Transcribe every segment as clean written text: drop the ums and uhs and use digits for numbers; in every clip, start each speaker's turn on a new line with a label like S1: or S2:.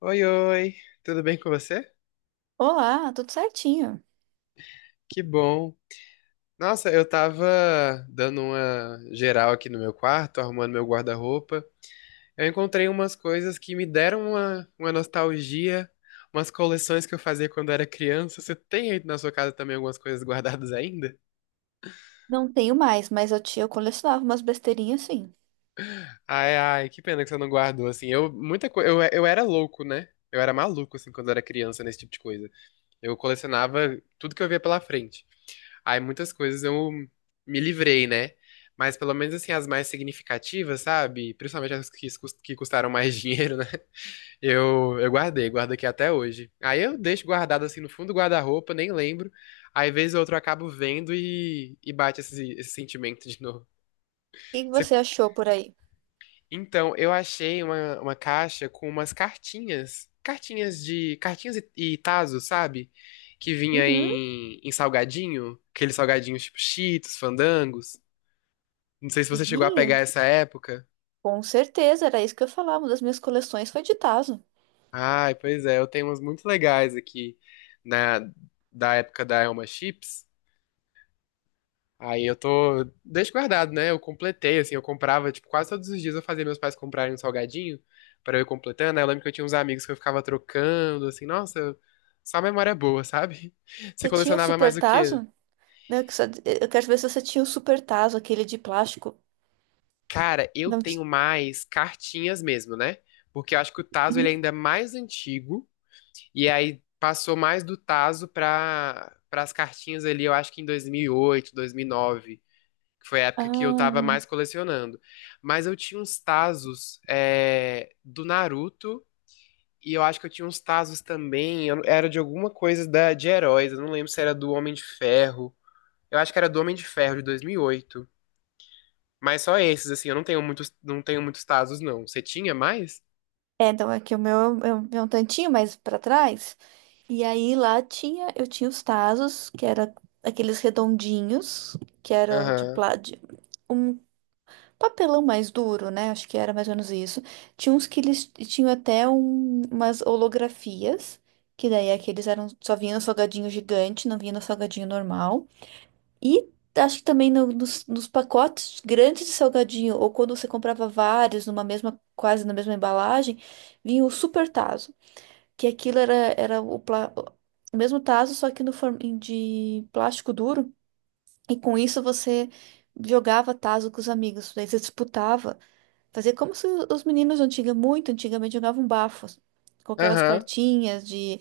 S1: Oi, oi, tudo bem com você?
S2: Olá, tudo certinho.
S1: Que bom. Nossa, eu tava dando uma geral aqui no meu quarto, arrumando meu guarda-roupa. Eu encontrei umas coisas que me deram uma nostalgia, umas coleções que eu fazia quando era criança. Você tem aí na sua casa também algumas coisas guardadas ainda?
S2: Não tenho mais, mas eu tinha, eu colecionava umas besteirinhas assim. O
S1: Ai, ai, que pena que você não guardou, assim. Eu, muita coisa, eu era louco, né? Eu era maluco, assim, quando eu era criança, nesse tipo de coisa. Eu colecionava tudo que eu via pela frente. Aí muitas coisas eu me livrei, né? Mas pelo menos assim, as mais significativas, sabe? Principalmente as que, que custaram mais dinheiro, né? Eu guardei, guardo aqui até hoje. Aí eu deixo guardado assim no fundo do guarda-roupa, nem lembro. Aí vez ou outra eu acabo vendo e bate esse sentimento de novo.
S2: que que
S1: Você-
S2: você achou por aí?
S1: Então, eu achei uma caixa com umas cartinhas. Cartinhas de. Cartinhas e tazos, sabe? Que vinha
S2: Uhum,
S1: em salgadinho. Aqueles salgadinhos tipo Cheetos, Fandangos. Não sei se você chegou a pegar
S2: sim,
S1: essa época.
S2: com certeza, era isso que eu falava. Uma das minhas coleções foi de Tazo.
S1: Ai, pois é, eu tenho umas muito legais aqui na da época da Elma Chips. Aí eu tô deixo guardado, né? Eu completei assim, eu comprava, tipo, quase todos os dias eu fazia meus pais comprarem um salgadinho pra eu ir completando. Aí eu lembro que eu tinha uns amigos que eu ficava trocando, assim, nossa, só memória boa, sabe? Você
S2: Você tinha o
S1: colecionava mais
S2: Super
S1: o quê?
S2: Tazo? Né, eu quero ver se você tinha o Super Tazo, aquele de plástico.
S1: Cara, eu
S2: Não, ti-
S1: tenho mais cartinhas mesmo, né? Porque eu acho que o Tazo ele é ainda mais antigo. E aí passou mais do tazo para as cartinhas ali, eu acho que em 2008, 2009, que foi a época que eu tava
S2: ah,
S1: mais colecionando. Mas eu tinha uns tazos do Naruto e eu acho que eu tinha uns tazos também, era de alguma coisa da de heróis, eu não lembro se era do Homem de Ferro. Eu acho que era do Homem de Ferro de 2008. Mas só esses assim, eu não tenho muitos, não tenho muitos tazos não. Você tinha mais?
S2: é, então aqui o meu é um tantinho mais pra trás. E aí lá tinha, eu tinha os Tazos, que era aqueles redondinhos, que era de
S1: Aham.
S2: plástico papelão mais duro, né? Acho que era mais ou menos isso. Tinha uns que eles tinham até umas holografias, que daí aqueles eram só vinha no salgadinho gigante, não vinha no salgadinho normal. E acho que também nos pacotes grandes de salgadinho, ou quando você comprava vários numa mesma, quase na mesma embalagem, vinha o super tazo, que aquilo era o mesmo tazo, só que no de plástico duro. E com isso você jogava tazo com os amigos, daí você disputava. Fazia como se os meninos antiga, muito antigamente jogavam bafos. Com aquelas
S1: Aham.
S2: cartinhas de.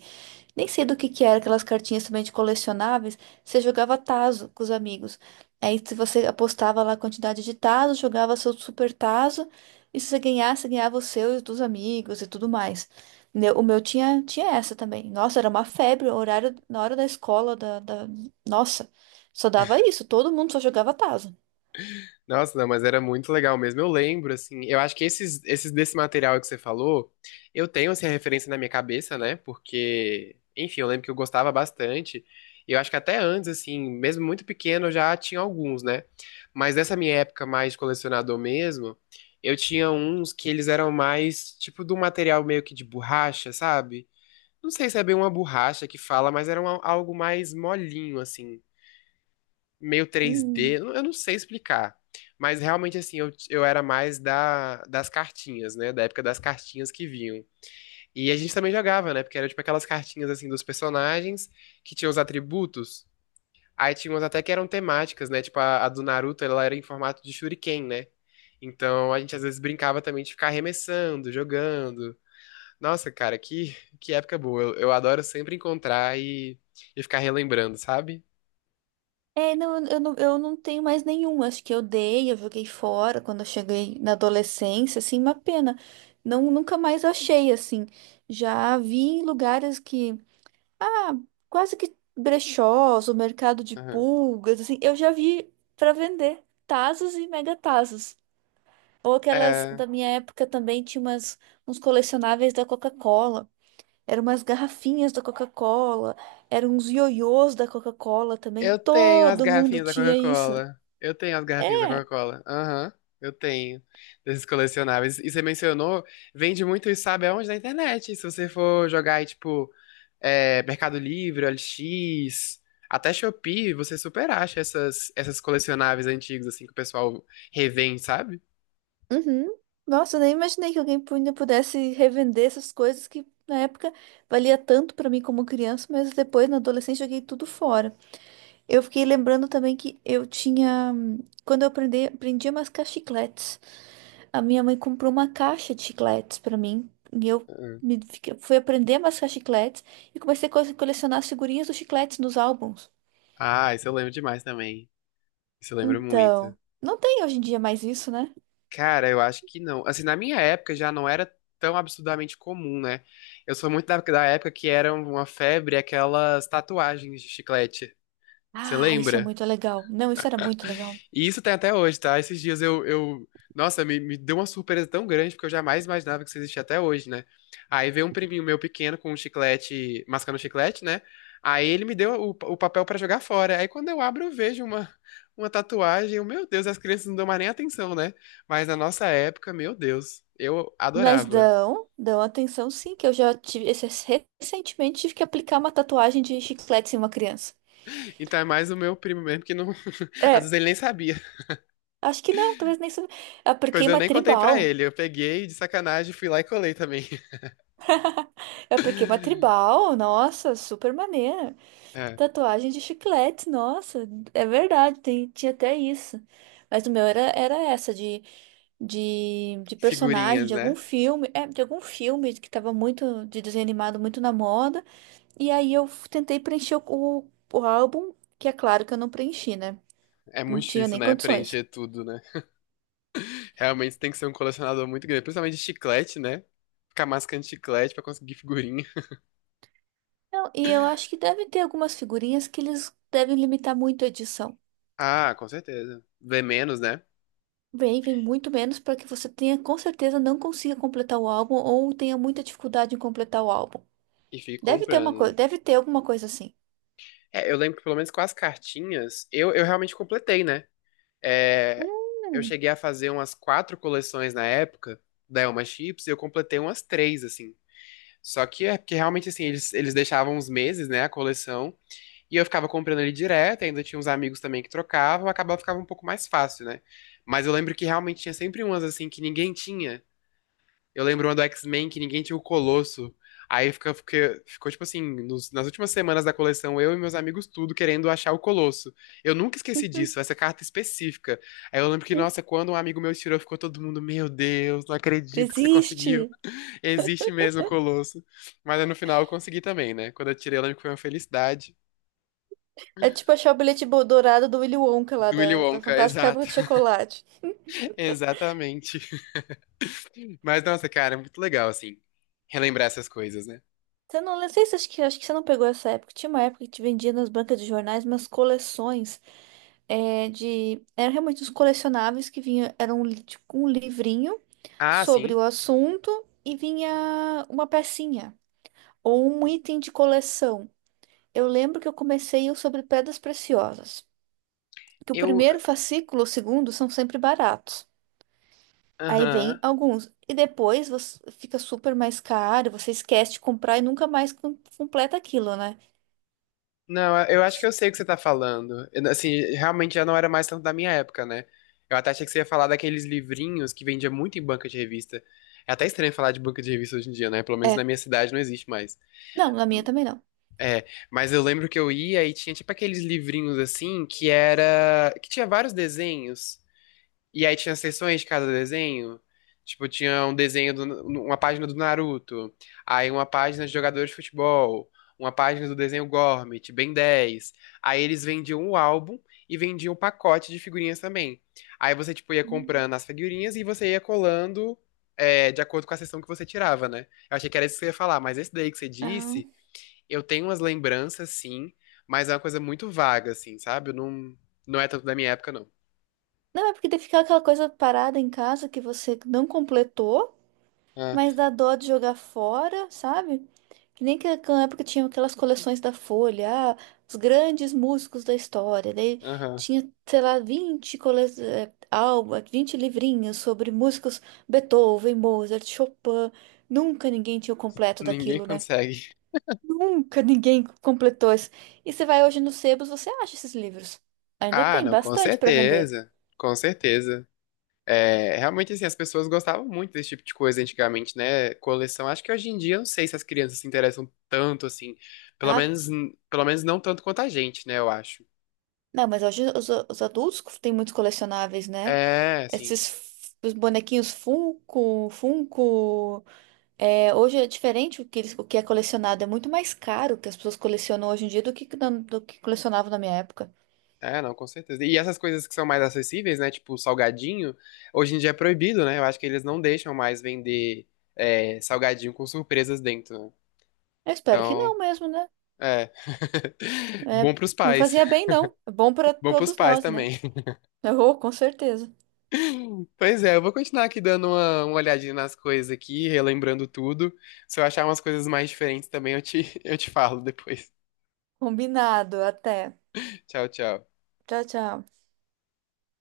S2: Nem sei do que era, aquelas cartinhas também de colecionáveis. Você jogava tazo com os amigos. Aí se você apostava lá a quantidade de tazo, jogava seu super tazo. E se você ganhasse, ganhava o seu e os dos amigos e tudo mais. O meu tinha, tinha essa também. Nossa, era uma febre. O horário, na hora da escola, da, da. Nossa, só dava isso. Todo mundo só jogava tazo.
S1: Nossa, não, mas era muito legal mesmo. Eu lembro, assim, eu acho que esses desse material que você falou, eu tenho, assim, a referência na minha cabeça, né? Porque, enfim, eu lembro que eu gostava bastante. E eu acho que até antes, assim, mesmo muito pequeno, eu já tinha alguns, né? Mas dessa minha época mais de colecionador mesmo, eu tinha uns que eles eram mais, tipo, de um material meio que de borracha, sabe? Não sei se é bem uma borracha que fala, mas era algo mais molinho, assim meio
S2: Hum.
S1: 3D, eu não sei explicar. Mas realmente, assim, eu era mais das cartinhas, né? Da época das cartinhas que vinham. E a gente também jogava, né? Porque era tipo aquelas cartinhas, assim, dos personagens que tinham os atributos. Aí tinha umas até que eram temáticas, né? Tipo, a do Naruto, ela era em formato de shuriken, né? Então a gente às vezes brincava também de ficar arremessando, jogando. Nossa, cara, que época boa. Eu adoro sempre encontrar e ficar relembrando, sabe?
S2: É, não, eu não, eu não tenho mais nenhum. Acho que eu dei, eu joguei fora quando eu cheguei na adolescência, assim, uma pena. Não, nunca mais achei, assim. Já vi em lugares que, ah, quase que brechós, o mercado de
S1: Aham.
S2: pulgas, assim, eu já vi para vender tazos e mega tazos. Ou aquelas
S1: É,
S2: da minha época também tinha umas, uns colecionáveis da Coca-Cola. Eram umas garrafinhas da Coca-Cola, eram uns ioiôs da Coca-Cola também.
S1: eu tenho as
S2: Todo mundo
S1: garrafinhas da
S2: tinha isso.
S1: Coca-Cola. Eu tenho as garrafinhas da
S2: É.
S1: Coca-Cola. Aham, eu tenho. Desses colecionáveis. E você mencionou, vende muito isso, sabe aonde? Na internet. Se você for jogar aí, tipo, Mercado Livre, OLX, até Shopee, você super acha essas colecionáveis antigos, assim, que o pessoal revende, sabe?
S2: Uhum. Nossa, eu nem imaginei que alguém ainda pudesse revender essas coisas que na época valia tanto pra mim como criança, mas depois na adolescência joguei tudo fora. Eu fiquei lembrando também que eu tinha, quando eu aprendi, aprendi a mascar chicletes, a minha mãe comprou uma caixa de chicletes pra mim e eu
S1: Uhum.
S2: me, fiquei- fui aprender a mascar chicletes e comecei a colecionar as figurinhas dos chicletes nos álbuns.
S1: Ah, isso eu lembro demais também. Isso eu lembro muito.
S2: Então, não tem hoje em dia mais isso, né?
S1: Cara, eu acho que não. Assim, na minha época já não era tão absurdamente comum, né? Eu sou muito da época que era uma febre aquelas tatuagens de chiclete. Você
S2: Ah, isso é
S1: lembra?
S2: muito legal. Não, isso era muito legal.
S1: E isso tem até hoje, tá? Esses dias. Nossa, me deu uma surpresa tão grande, porque eu jamais imaginava que isso existia até hoje, né? Aí veio um priminho meu pequeno com um chiclete, mascando um chiclete, né? Aí ele me deu o papel pra jogar fora. Aí quando eu abro, eu vejo uma tatuagem. Eu, meu Deus, as crianças não dão mais nem atenção, né? Mas na nossa época, meu Deus, eu
S2: Mas
S1: adorava.
S2: dão, dão atenção sim, que eu já recentemente tive que aplicar uma tatuagem de chiclete em uma criança.
S1: Então é mais o meu primo mesmo que não. Às vezes
S2: É,
S1: ele nem sabia.
S2: acho que não, talvez nem sou.
S1: Pois
S2: Apliquei
S1: eu
S2: uma
S1: nem contei pra
S2: tribal.
S1: ele. Eu peguei de sacanagem, fui lá e colei também.
S2: Eu apliquei uma tribal, nossa, super maneira.
S1: É,
S2: Tatuagem de chiclete, nossa, é verdade, tem, tinha até isso. Mas o meu era, era essa, de personagem,
S1: figurinhas,
S2: de algum
S1: né?
S2: filme, é, de algum filme que tava muito, de desenho animado, muito na moda. E aí tentei preencher o álbum, que é claro que eu não preenchi, né?
S1: É
S2: Não
S1: muito
S2: tinha
S1: difícil,
S2: nem
S1: né?
S2: condições.
S1: Preencher tudo, né? Realmente tem que ser um colecionador muito grande. Principalmente de chiclete, né? Ficar mascando chiclete pra conseguir figurinha.
S2: Não e eu acho que devem ter algumas figurinhas que eles devem limitar muito a edição.
S1: Ah, com certeza. Vê menos, né?
S2: Vem muito menos para que você tenha, com certeza, não consiga completar o álbum ou tenha muita dificuldade em completar o álbum.
S1: E fica
S2: Deve ter uma
S1: comprando,
S2: coisa,
S1: né?
S2: deve ter alguma coisa assim.
S1: É, eu lembro que pelo menos com as cartinhas, eu realmente completei, né? É, eu
S2: Hum,
S1: cheguei a fazer umas quatro coleções na época da Elma Chips e eu completei umas três, assim. Só que é porque realmente, assim, eles deixavam uns meses, né? A coleção. E eu ficava comprando ele direto, ainda tinha uns amigos também que trocavam, acabava ficava um pouco mais fácil, né? Mas eu lembro que realmente tinha sempre umas assim que ninguém tinha. Eu lembro uma do X-Men que ninguém tinha o Colosso. Aí ficou, tipo assim, nas últimas semanas da coleção, eu e meus amigos tudo querendo achar o Colosso. Eu nunca esqueci disso, essa carta específica. Aí eu lembro que, nossa, quando um amigo meu tirou, ficou todo mundo, meu Deus, não acredito que você
S2: existe!
S1: conseguiu. Existe mesmo o Colosso. Mas aí no final eu consegui também, né? Quando eu tirei, eu lembro que foi uma felicidade.
S2: É tipo achar o dourado do Willy Wonka lá
S1: Do Willy
S2: da, da
S1: Wonka,
S2: Fantástica Fábrica
S1: exato.
S2: de Chocolate.
S1: Exatamente. Mas, nossa, cara, é muito legal, assim, relembrar essas coisas, né?
S2: Você não, não sei se acho que, acho que você não pegou essa época. Tinha uma época que te vendia nas bancas de jornais umas coleções é, de. Eram realmente uns colecionáveis que vinha. Era tipo, um livrinho
S1: Ah,
S2: sobre
S1: sim.
S2: o assunto e vinha uma pecinha ou um item de coleção. Eu lembro que eu comecei o sobre pedras preciosas. Que o
S1: Eu.
S2: primeiro fascículo, o segundo, são sempre baratos. Aí vem
S1: Aham.
S2: alguns. E depois você fica super mais caro, você esquece de comprar e nunca mais completa aquilo, né?
S1: Não, eu acho que eu sei o que você tá falando. Eu, assim, realmente já não era mais tanto da minha época, né? Eu até achei que você ia falar daqueles livrinhos que vendia muito em banca de revista. É até estranho falar de banca de revista hoje em dia, né? Pelo menos na
S2: É.
S1: minha cidade não existe mais.
S2: Não, na minha também não.
S1: É, mas eu lembro que eu ia e tinha tipo aqueles livrinhos assim que era. Que tinha vários desenhos. E aí tinha seções de cada desenho. Tipo, tinha um desenho, uma página do Naruto, aí uma página de jogadores de futebol, uma página do desenho Gormit, Ben 10. Aí eles vendiam o álbum e vendiam o pacote de figurinhas também. Aí você, tipo, ia
S2: Hum,
S1: comprando as figurinhas e você ia colando de acordo com a sessão que você tirava, né? Eu achei que era isso que você ia falar, mas esse daí que você disse,
S2: não.
S1: eu tenho umas lembranças, sim, mas é uma coisa muito vaga, assim, sabe? Eu não, não é tanto da minha época, não.
S2: Não, é porque daí fica aquela coisa parada em casa que você não completou.
S1: Ah,
S2: Mas dá dó de jogar fora, sabe? Que nem que na época tinha aquelas coleções da Folha, ah, os grandes músicos da história. Daí
S1: aham.
S2: tinha, sei lá, 20 cole... eh, alba, 20 livrinhos sobre músicos Beethoven, Mozart, Chopin. Nunca ninguém tinha o completo
S1: Ninguém
S2: daquilo, né?
S1: consegue.
S2: Nunca ninguém completou isso. E você vai hoje nos sebos, você acha esses livros. Ainda
S1: Ah,
S2: tem
S1: não, com
S2: bastante para vender.
S1: certeza. Com certeza. É, realmente, assim, as pessoas gostavam muito desse tipo de coisa antigamente, né? Coleção. Acho que hoje em dia, eu não sei se as crianças se interessam tanto, assim. Pelo
S2: Ah,
S1: menos, pelo menos não tanto quanto a gente, né? Eu acho.
S2: não, mas hoje os adultos têm muitos colecionáveis, né?
S1: É, assim.
S2: Esses os bonequinhos Funko, Funko. É, hoje é diferente o que, o que é colecionado. É muito mais caro o que as pessoas colecionam hoje em dia do que, do que colecionavam na minha época.
S1: É, não, com certeza. E essas coisas que são mais acessíveis, né? Tipo, salgadinho, hoje em dia é proibido, né? Eu acho que eles não deixam mais vender, salgadinho com surpresas dentro, né?
S2: Eu espero que não
S1: Então,
S2: mesmo, né?
S1: é.
S2: É,
S1: Bom pros
S2: não
S1: pais.
S2: fazia bem, não. É bom para
S1: Bom pros
S2: todos
S1: pais
S2: nós, né?
S1: também.
S2: Oh, com certeza.
S1: Pois é, eu vou continuar aqui dando uma olhadinha nas coisas aqui, relembrando tudo. Se eu achar umas coisas mais diferentes também, eu te falo depois.
S2: Combinado. Até.
S1: Tchau, tchau.
S2: Tchau, tchau.